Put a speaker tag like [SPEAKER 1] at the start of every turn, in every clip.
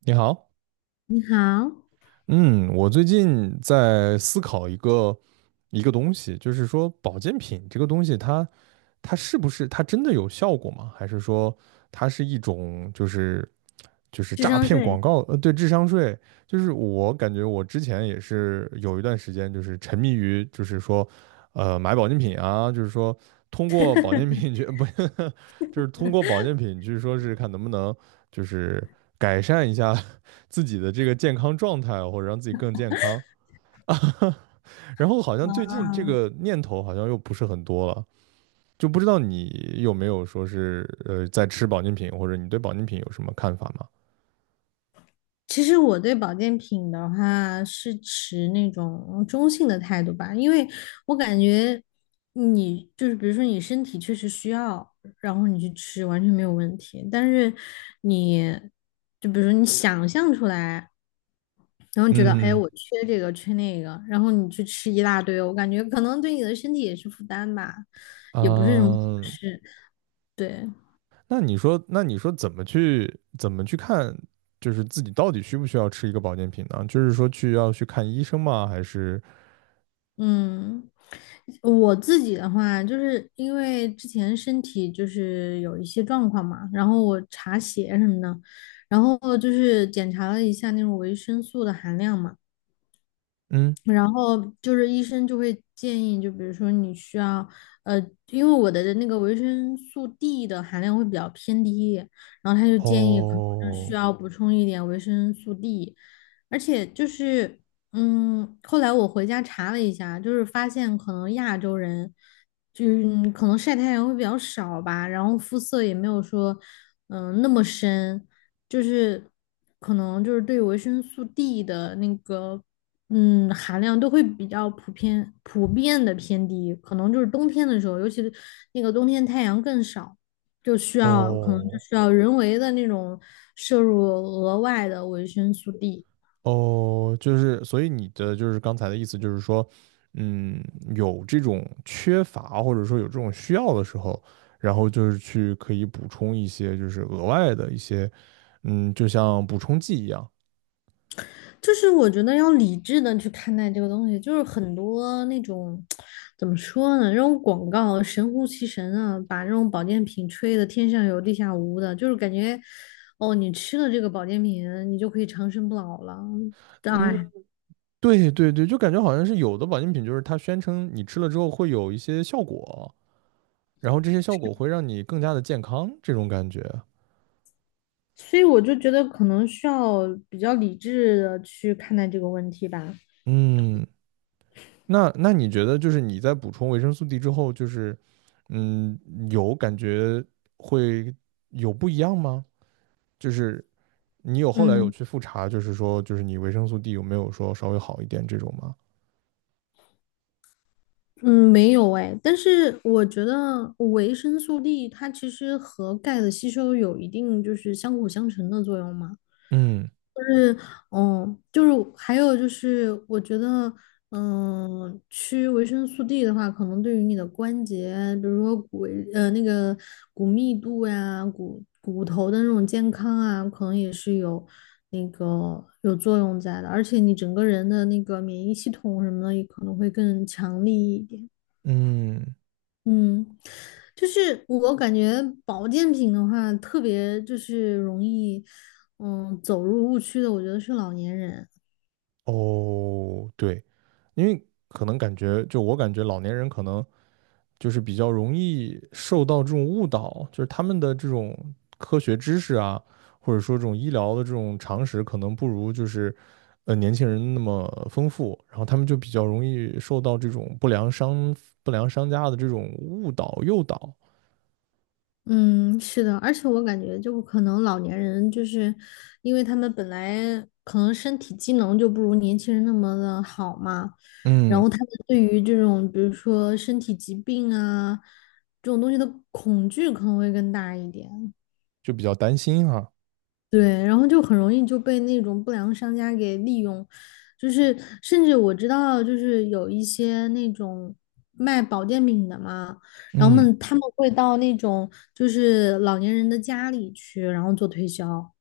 [SPEAKER 1] 你好。
[SPEAKER 2] 你好，
[SPEAKER 1] 嗯，我最近在思考一个东西，就是说保健品这个东西它是不是它真的有效果吗？还是说它是一种就是
[SPEAKER 2] 智
[SPEAKER 1] 诈
[SPEAKER 2] 商
[SPEAKER 1] 骗广
[SPEAKER 2] 税
[SPEAKER 1] 告？对，智商税。就是我感觉我之前也是有一段时间就是沉迷于就是说，买保健品啊。就是说通过保健品去 不，就是通过保健品去说是看能不能就是改善一下自己的这个健康状态，或者让自己更健康 然后好像最近这
[SPEAKER 2] 啊，
[SPEAKER 1] 个念头好像又不是很多了，就不知道你有没有说是在吃保健品，或者你对保健品有什么看法吗？
[SPEAKER 2] 其实我对保健品的话是持那种中性的态度吧，因为我感觉你就是比如说你身体确实需要，然后你去吃完全没有问题，但是你就比如说你想象出来，然后你觉得哎
[SPEAKER 1] 嗯
[SPEAKER 2] 我缺这个缺那个，然后你去吃一大堆，我感觉可能对你的身体也是负担吧，
[SPEAKER 1] 啊、
[SPEAKER 2] 也不是什么好
[SPEAKER 1] 呃
[SPEAKER 2] 事，对。
[SPEAKER 1] 那你说，怎么去看，就是自己到底需不需要吃一个保健品呢？就是说去要去看医生吗？还是？
[SPEAKER 2] 嗯，我自己的话，就是因为之前身体就是有一些状况嘛，然后我查血什么的，然后就是检查了一下那种维生素的含量嘛，
[SPEAKER 1] 嗯。
[SPEAKER 2] 然后就是医生就会建议，就比如说你需要，呃，因为我的那个维生素 D 的含量会比较偏低，然后他就建议可能是需
[SPEAKER 1] 哦
[SPEAKER 2] 要补充一点维生素 D。而且就是，后来我回家查了一下，就是发现可能亚洲人，就是可能晒太阳会比较少吧，然后肤色也没有说，那么深，就是可能就是对维生素 D 的那个，含量都会比较普遍的偏低，可能就是冬天的时候，尤其是那个冬天太阳更少。就需要可能就
[SPEAKER 1] 哦。
[SPEAKER 2] 需要人为的那种摄入额外的维生素 D。
[SPEAKER 1] 哦，就是，所以你的就是刚才的意思就是说，嗯，有这种缺乏或者说有这种需要的时候，然后就是去可以补充一些就是额外的一些，嗯，就像补充剂一样。
[SPEAKER 2] 就是我觉得要理智的去看待这个东西，就是很多那种怎么说呢，这种广告神乎其神啊，把这种保健品吹的天上有地下无的，就是感觉哦，你吃了这个保健品，你就可以长生不老了，
[SPEAKER 1] 嗯，
[SPEAKER 2] 哎，
[SPEAKER 1] 对对对，就感觉好像是有的保健品就是它宣称你吃了之后会有一些效果，然后这些效果会让你更加的健康这种感觉。
[SPEAKER 2] 所以我就觉得可能需要比较理智的去看待这个问题吧，
[SPEAKER 1] 嗯。那你觉得就是你在补充维生素 D 之后，就是，嗯，有感觉会有不一样吗？就是你有后来有
[SPEAKER 2] 嗯。
[SPEAKER 1] 去复查，就是说就是你维生素 D 有没有说稍微好一点这种吗？
[SPEAKER 2] 嗯，没有哎，但是我觉得维生素 D 它其实和钙的吸收有一定就是相辅相成的作用嘛。
[SPEAKER 1] 嗯
[SPEAKER 2] 就是。哦，就是还有就是，我觉得，吃维生素 D 的话，可能对于你的关节，比如说那个骨密度呀、骨头的那种健康啊，可能也是有那个有作用在的。而且你整个人的那个免疫系统什么的，也可能会更强力一点。
[SPEAKER 1] 嗯。
[SPEAKER 2] 嗯，就是我感觉保健品的话，特别就是容易，走入误区的，我觉得是老年人。
[SPEAKER 1] 哦，对，因为可能感觉就我感觉老年人可能就是比较容易受到这种误导，就是他们的这种科学知识啊，或者说这种医疗的这种常识，可能不如就是年轻人那么丰富，然后他们就比较容易受到这种不良商家的这种误导诱导。
[SPEAKER 2] 嗯，是的，而且我感觉就可能老年人就是，因为他们本来可能身体机能就不如年轻人那么的好嘛，然后
[SPEAKER 1] 嗯，
[SPEAKER 2] 他们对于这种比如说身体疾病啊这种东西的恐惧可能会更大一点，
[SPEAKER 1] 就比较担心哈。
[SPEAKER 2] 对，然后就很容易就被那种不良商家给利用，就是甚至我知道，就是有一些那种卖保健品的嘛，然后
[SPEAKER 1] 嗯，
[SPEAKER 2] 他们会到那种就是老年人的家里去，然后做推销，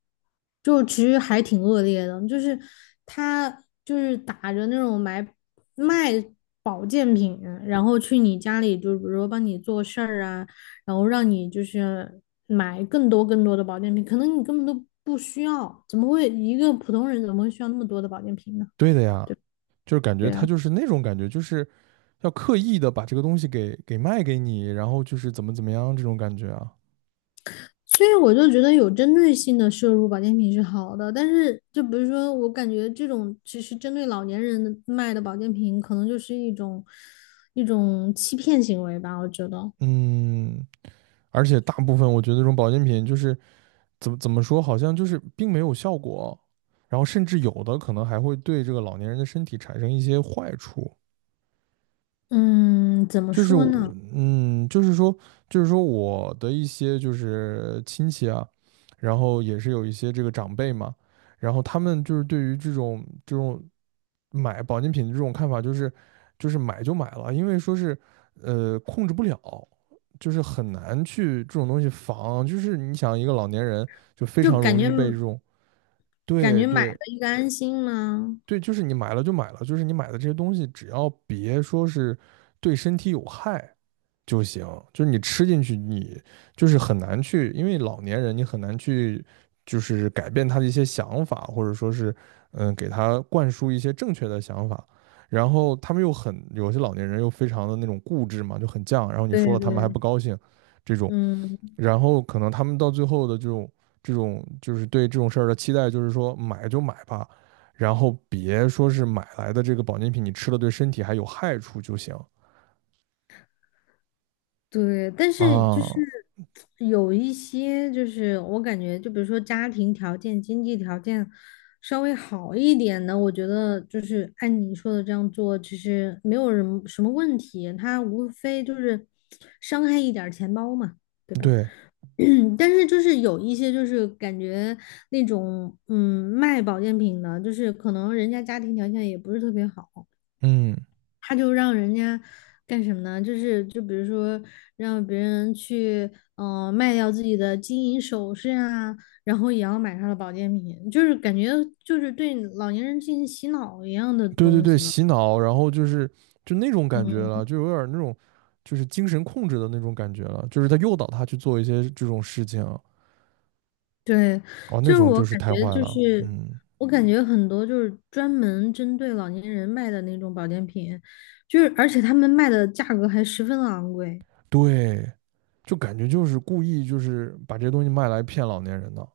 [SPEAKER 2] 就其实还挺恶劣的，就是他就是打着那种卖保健品，然后去你家里，就比如说帮你做事儿啊。然后让你就是买更多更多的保健品，可能你根本都不需要，怎么会一个普通人怎么会需要那么多的保健品呢？
[SPEAKER 1] 对的呀，就是感觉
[SPEAKER 2] 对
[SPEAKER 1] 他
[SPEAKER 2] 啊，
[SPEAKER 1] 就是那种感觉，就是要刻意的把这个东西给卖给你，然后就是怎么怎么样这种感觉啊。
[SPEAKER 2] 所以我就觉得有针对性的摄入保健品是好的，但是就比如说我感觉这种其实针对老年人卖的保健品，可能就是一种欺骗行为吧，我觉得。
[SPEAKER 1] 嗯，而且大部分我觉得这种保健品就是怎么说，好像就是并没有效果，然后甚至有的可能还会对这个老年人的身体产生一些坏处。
[SPEAKER 2] 嗯，怎么
[SPEAKER 1] 就是
[SPEAKER 2] 说
[SPEAKER 1] 我，
[SPEAKER 2] 呢？
[SPEAKER 1] 就是说，就是说我的一些就是亲戚啊，然后也是有一些这个长辈嘛，然后他们就是对于这种买保健品的这种看法，就是买就买了，因为说是控制不了，就是很难去这种东西防，就是你想一个老年人就非
[SPEAKER 2] 就
[SPEAKER 1] 常
[SPEAKER 2] 感
[SPEAKER 1] 容易
[SPEAKER 2] 觉
[SPEAKER 1] 被这种
[SPEAKER 2] 感
[SPEAKER 1] 对
[SPEAKER 2] 觉买了
[SPEAKER 1] 对
[SPEAKER 2] 一个安心嘛。
[SPEAKER 1] 对，就是你买了就买了，就是你买的这些东西只要别说是对身体有害，就行，就是你吃进去，你就是很难去，因为老年人你很难去，就是改变他的一些想法，或者说是，嗯，给他灌输一些正确的想法。然后他们又很，有些老年人又非常的那种固执嘛，就很犟，然后你说
[SPEAKER 2] 对
[SPEAKER 1] 了他们还
[SPEAKER 2] 对，
[SPEAKER 1] 不高兴，这种。
[SPEAKER 2] 嗯。
[SPEAKER 1] 然后可能他们到最后的这种就是对这种事儿的期待，就是说买就买吧，然后别说是买来的这个保健品你吃了对身体还有害处就行
[SPEAKER 2] 对，但是就
[SPEAKER 1] 啊，
[SPEAKER 2] 是有一些，就是我感觉，就比如说家庭条件、经济条件稍微好一点的，我觉得就是按你说的这样做，其实没有人什么问题，他无非就是伤害一点儿钱包嘛，对吧？
[SPEAKER 1] 对，
[SPEAKER 2] 但是就是有一些就是感觉那种卖保健品的，就是可能人家家庭条件也不是特别好。
[SPEAKER 1] 嗯。
[SPEAKER 2] 他就让人家干什么呢？就是就比如说让别人去卖掉自己的金银首饰啊，然后也要买他的保健品，就是感觉就是对老年人进行洗脑一样的
[SPEAKER 1] 对对
[SPEAKER 2] 东
[SPEAKER 1] 对，
[SPEAKER 2] 西了。
[SPEAKER 1] 洗脑，然后就是就那种感觉了，
[SPEAKER 2] 嗯，
[SPEAKER 1] 就有点儿那种就是精神控制的那种感觉了，就是他诱导他去做一些这种事情。哦，
[SPEAKER 2] 对，
[SPEAKER 1] 那
[SPEAKER 2] 就是
[SPEAKER 1] 种就是太坏了，嗯。
[SPEAKER 2] 我感觉很多就是专门针对老年人卖的那种保健品，就是而且他们卖的价格还十分昂贵。
[SPEAKER 1] 对，就感觉就是故意就是把这些东西卖来骗老年人的。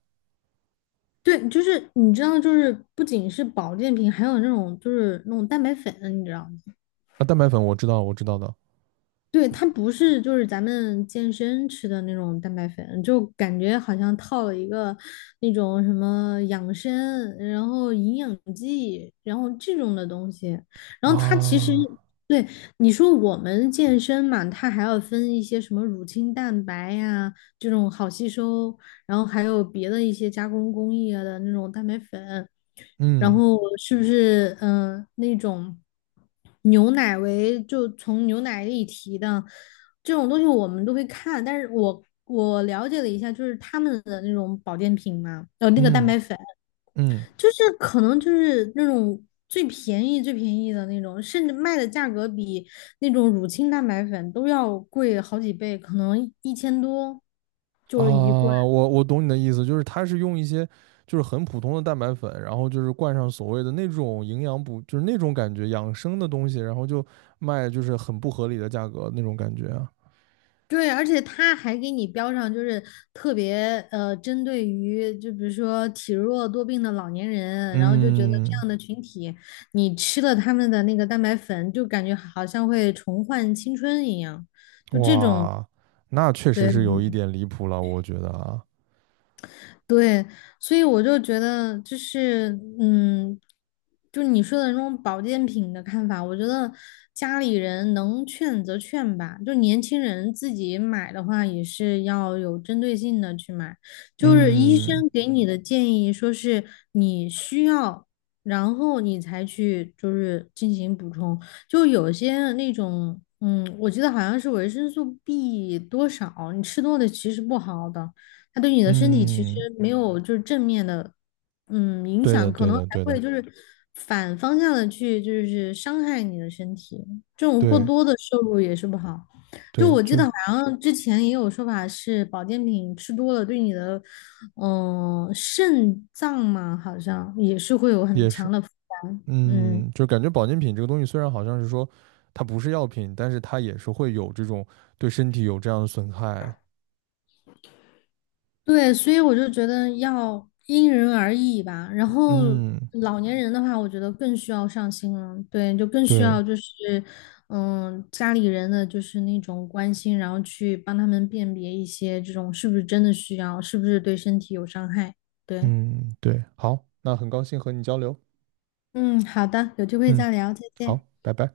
[SPEAKER 2] 对，就是你知道，就是不仅是保健品，还有那种就是那种蛋白粉啊，你知道吗？
[SPEAKER 1] 啊，蛋白粉我知道我知道的。
[SPEAKER 2] 对，它不是就是咱们健身吃的那种蛋白粉，就感觉好像套了一个那种什么养生，然后营养剂，然后这种的东西。然后它其实
[SPEAKER 1] 啊，
[SPEAKER 2] 对你说我们健身嘛，它还要分一些什么乳清蛋白呀、这种好吸收，然后还有别的一些加工工艺啊的那种蛋白粉，然
[SPEAKER 1] 嗯
[SPEAKER 2] 后是不是那种牛奶为就从牛奶里提的这种东西我们都会看，但是我了解了一下，就是他们的那种保健品嘛，那个蛋
[SPEAKER 1] 嗯
[SPEAKER 2] 白粉，
[SPEAKER 1] 嗯。
[SPEAKER 2] 就是可能就是那种。最便宜、最便宜的那种，甚至卖的价格比那种乳清蛋白粉都要贵好几倍，可能1000多
[SPEAKER 1] 啊，
[SPEAKER 2] 就是一罐。
[SPEAKER 1] 我懂你的意思，就是它是用一些就是很普通的蛋白粉，然后就是灌上所谓的那种营养补，就是那种感觉养生的东西，然后就卖就是很不合理的价格那种感觉啊。
[SPEAKER 2] 对，而且他还给你标上，就是特别针对于就比如说体弱多病的老年人，然后就觉得这
[SPEAKER 1] 嗯，
[SPEAKER 2] 样的群体，你吃了他们的那个蛋白粉，就感觉好像会重焕青春一样，就这种，
[SPEAKER 1] 哇，那确实
[SPEAKER 2] 对，
[SPEAKER 1] 是有一点离谱了，我觉得啊。
[SPEAKER 2] 对，所以我就觉得，就是，嗯，就你说的那种保健品的看法，我觉得家里人能劝则劝吧，就年轻人自己买的话，也是要有针对性的去买。就是医
[SPEAKER 1] 嗯
[SPEAKER 2] 生给你的建议，说是你需要，然后你才去就是进行补充。就有些那种，嗯，我记得好像是维生素 B 多少，你吃多了其实不好的。它对你的身体其实
[SPEAKER 1] 嗯，
[SPEAKER 2] 没有就是正面的，影
[SPEAKER 1] 对的
[SPEAKER 2] 响，可
[SPEAKER 1] 对
[SPEAKER 2] 能还
[SPEAKER 1] 的对的，
[SPEAKER 2] 会就是反方向的去就是伤害你的身体，这种过
[SPEAKER 1] 对
[SPEAKER 2] 多的摄入也是不好。就
[SPEAKER 1] 对，
[SPEAKER 2] 我记
[SPEAKER 1] 就
[SPEAKER 2] 得
[SPEAKER 1] 是
[SPEAKER 2] 好像之前也有说法是保健品吃多了对你的，肾脏嘛，好像也是会有很
[SPEAKER 1] 也是。
[SPEAKER 2] 强的负担。嗯。
[SPEAKER 1] 嗯，就感觉保健品这个东西虽然好像是说它不是药品，但是它也是会有这种对身体有这样的损害。
[SPEAKER 2] 对，所以我就觉得要因人而异吧。然后
[SPEAKER 1] 嗯，
[SPEAKER 2] 老年人的话，我觉得更需要上心了，对，就更需
[SPEAKER 1] 对。
[SPEAKER 2] 要就是，家里人的就是那种关心，然后去帮他们辨别一些这种是不是真的需要，是不是对身体有伤害。对，
[SPEAKER 1] 嗯，对，好，那很高兴和你交流。
[SPEAKER 2] 嗯，好的，有机会
[SPEAKER 1] 嗯，
[SPEAKER 2] 再聊，再见。
[SPEAKER 1] 好，拜拜。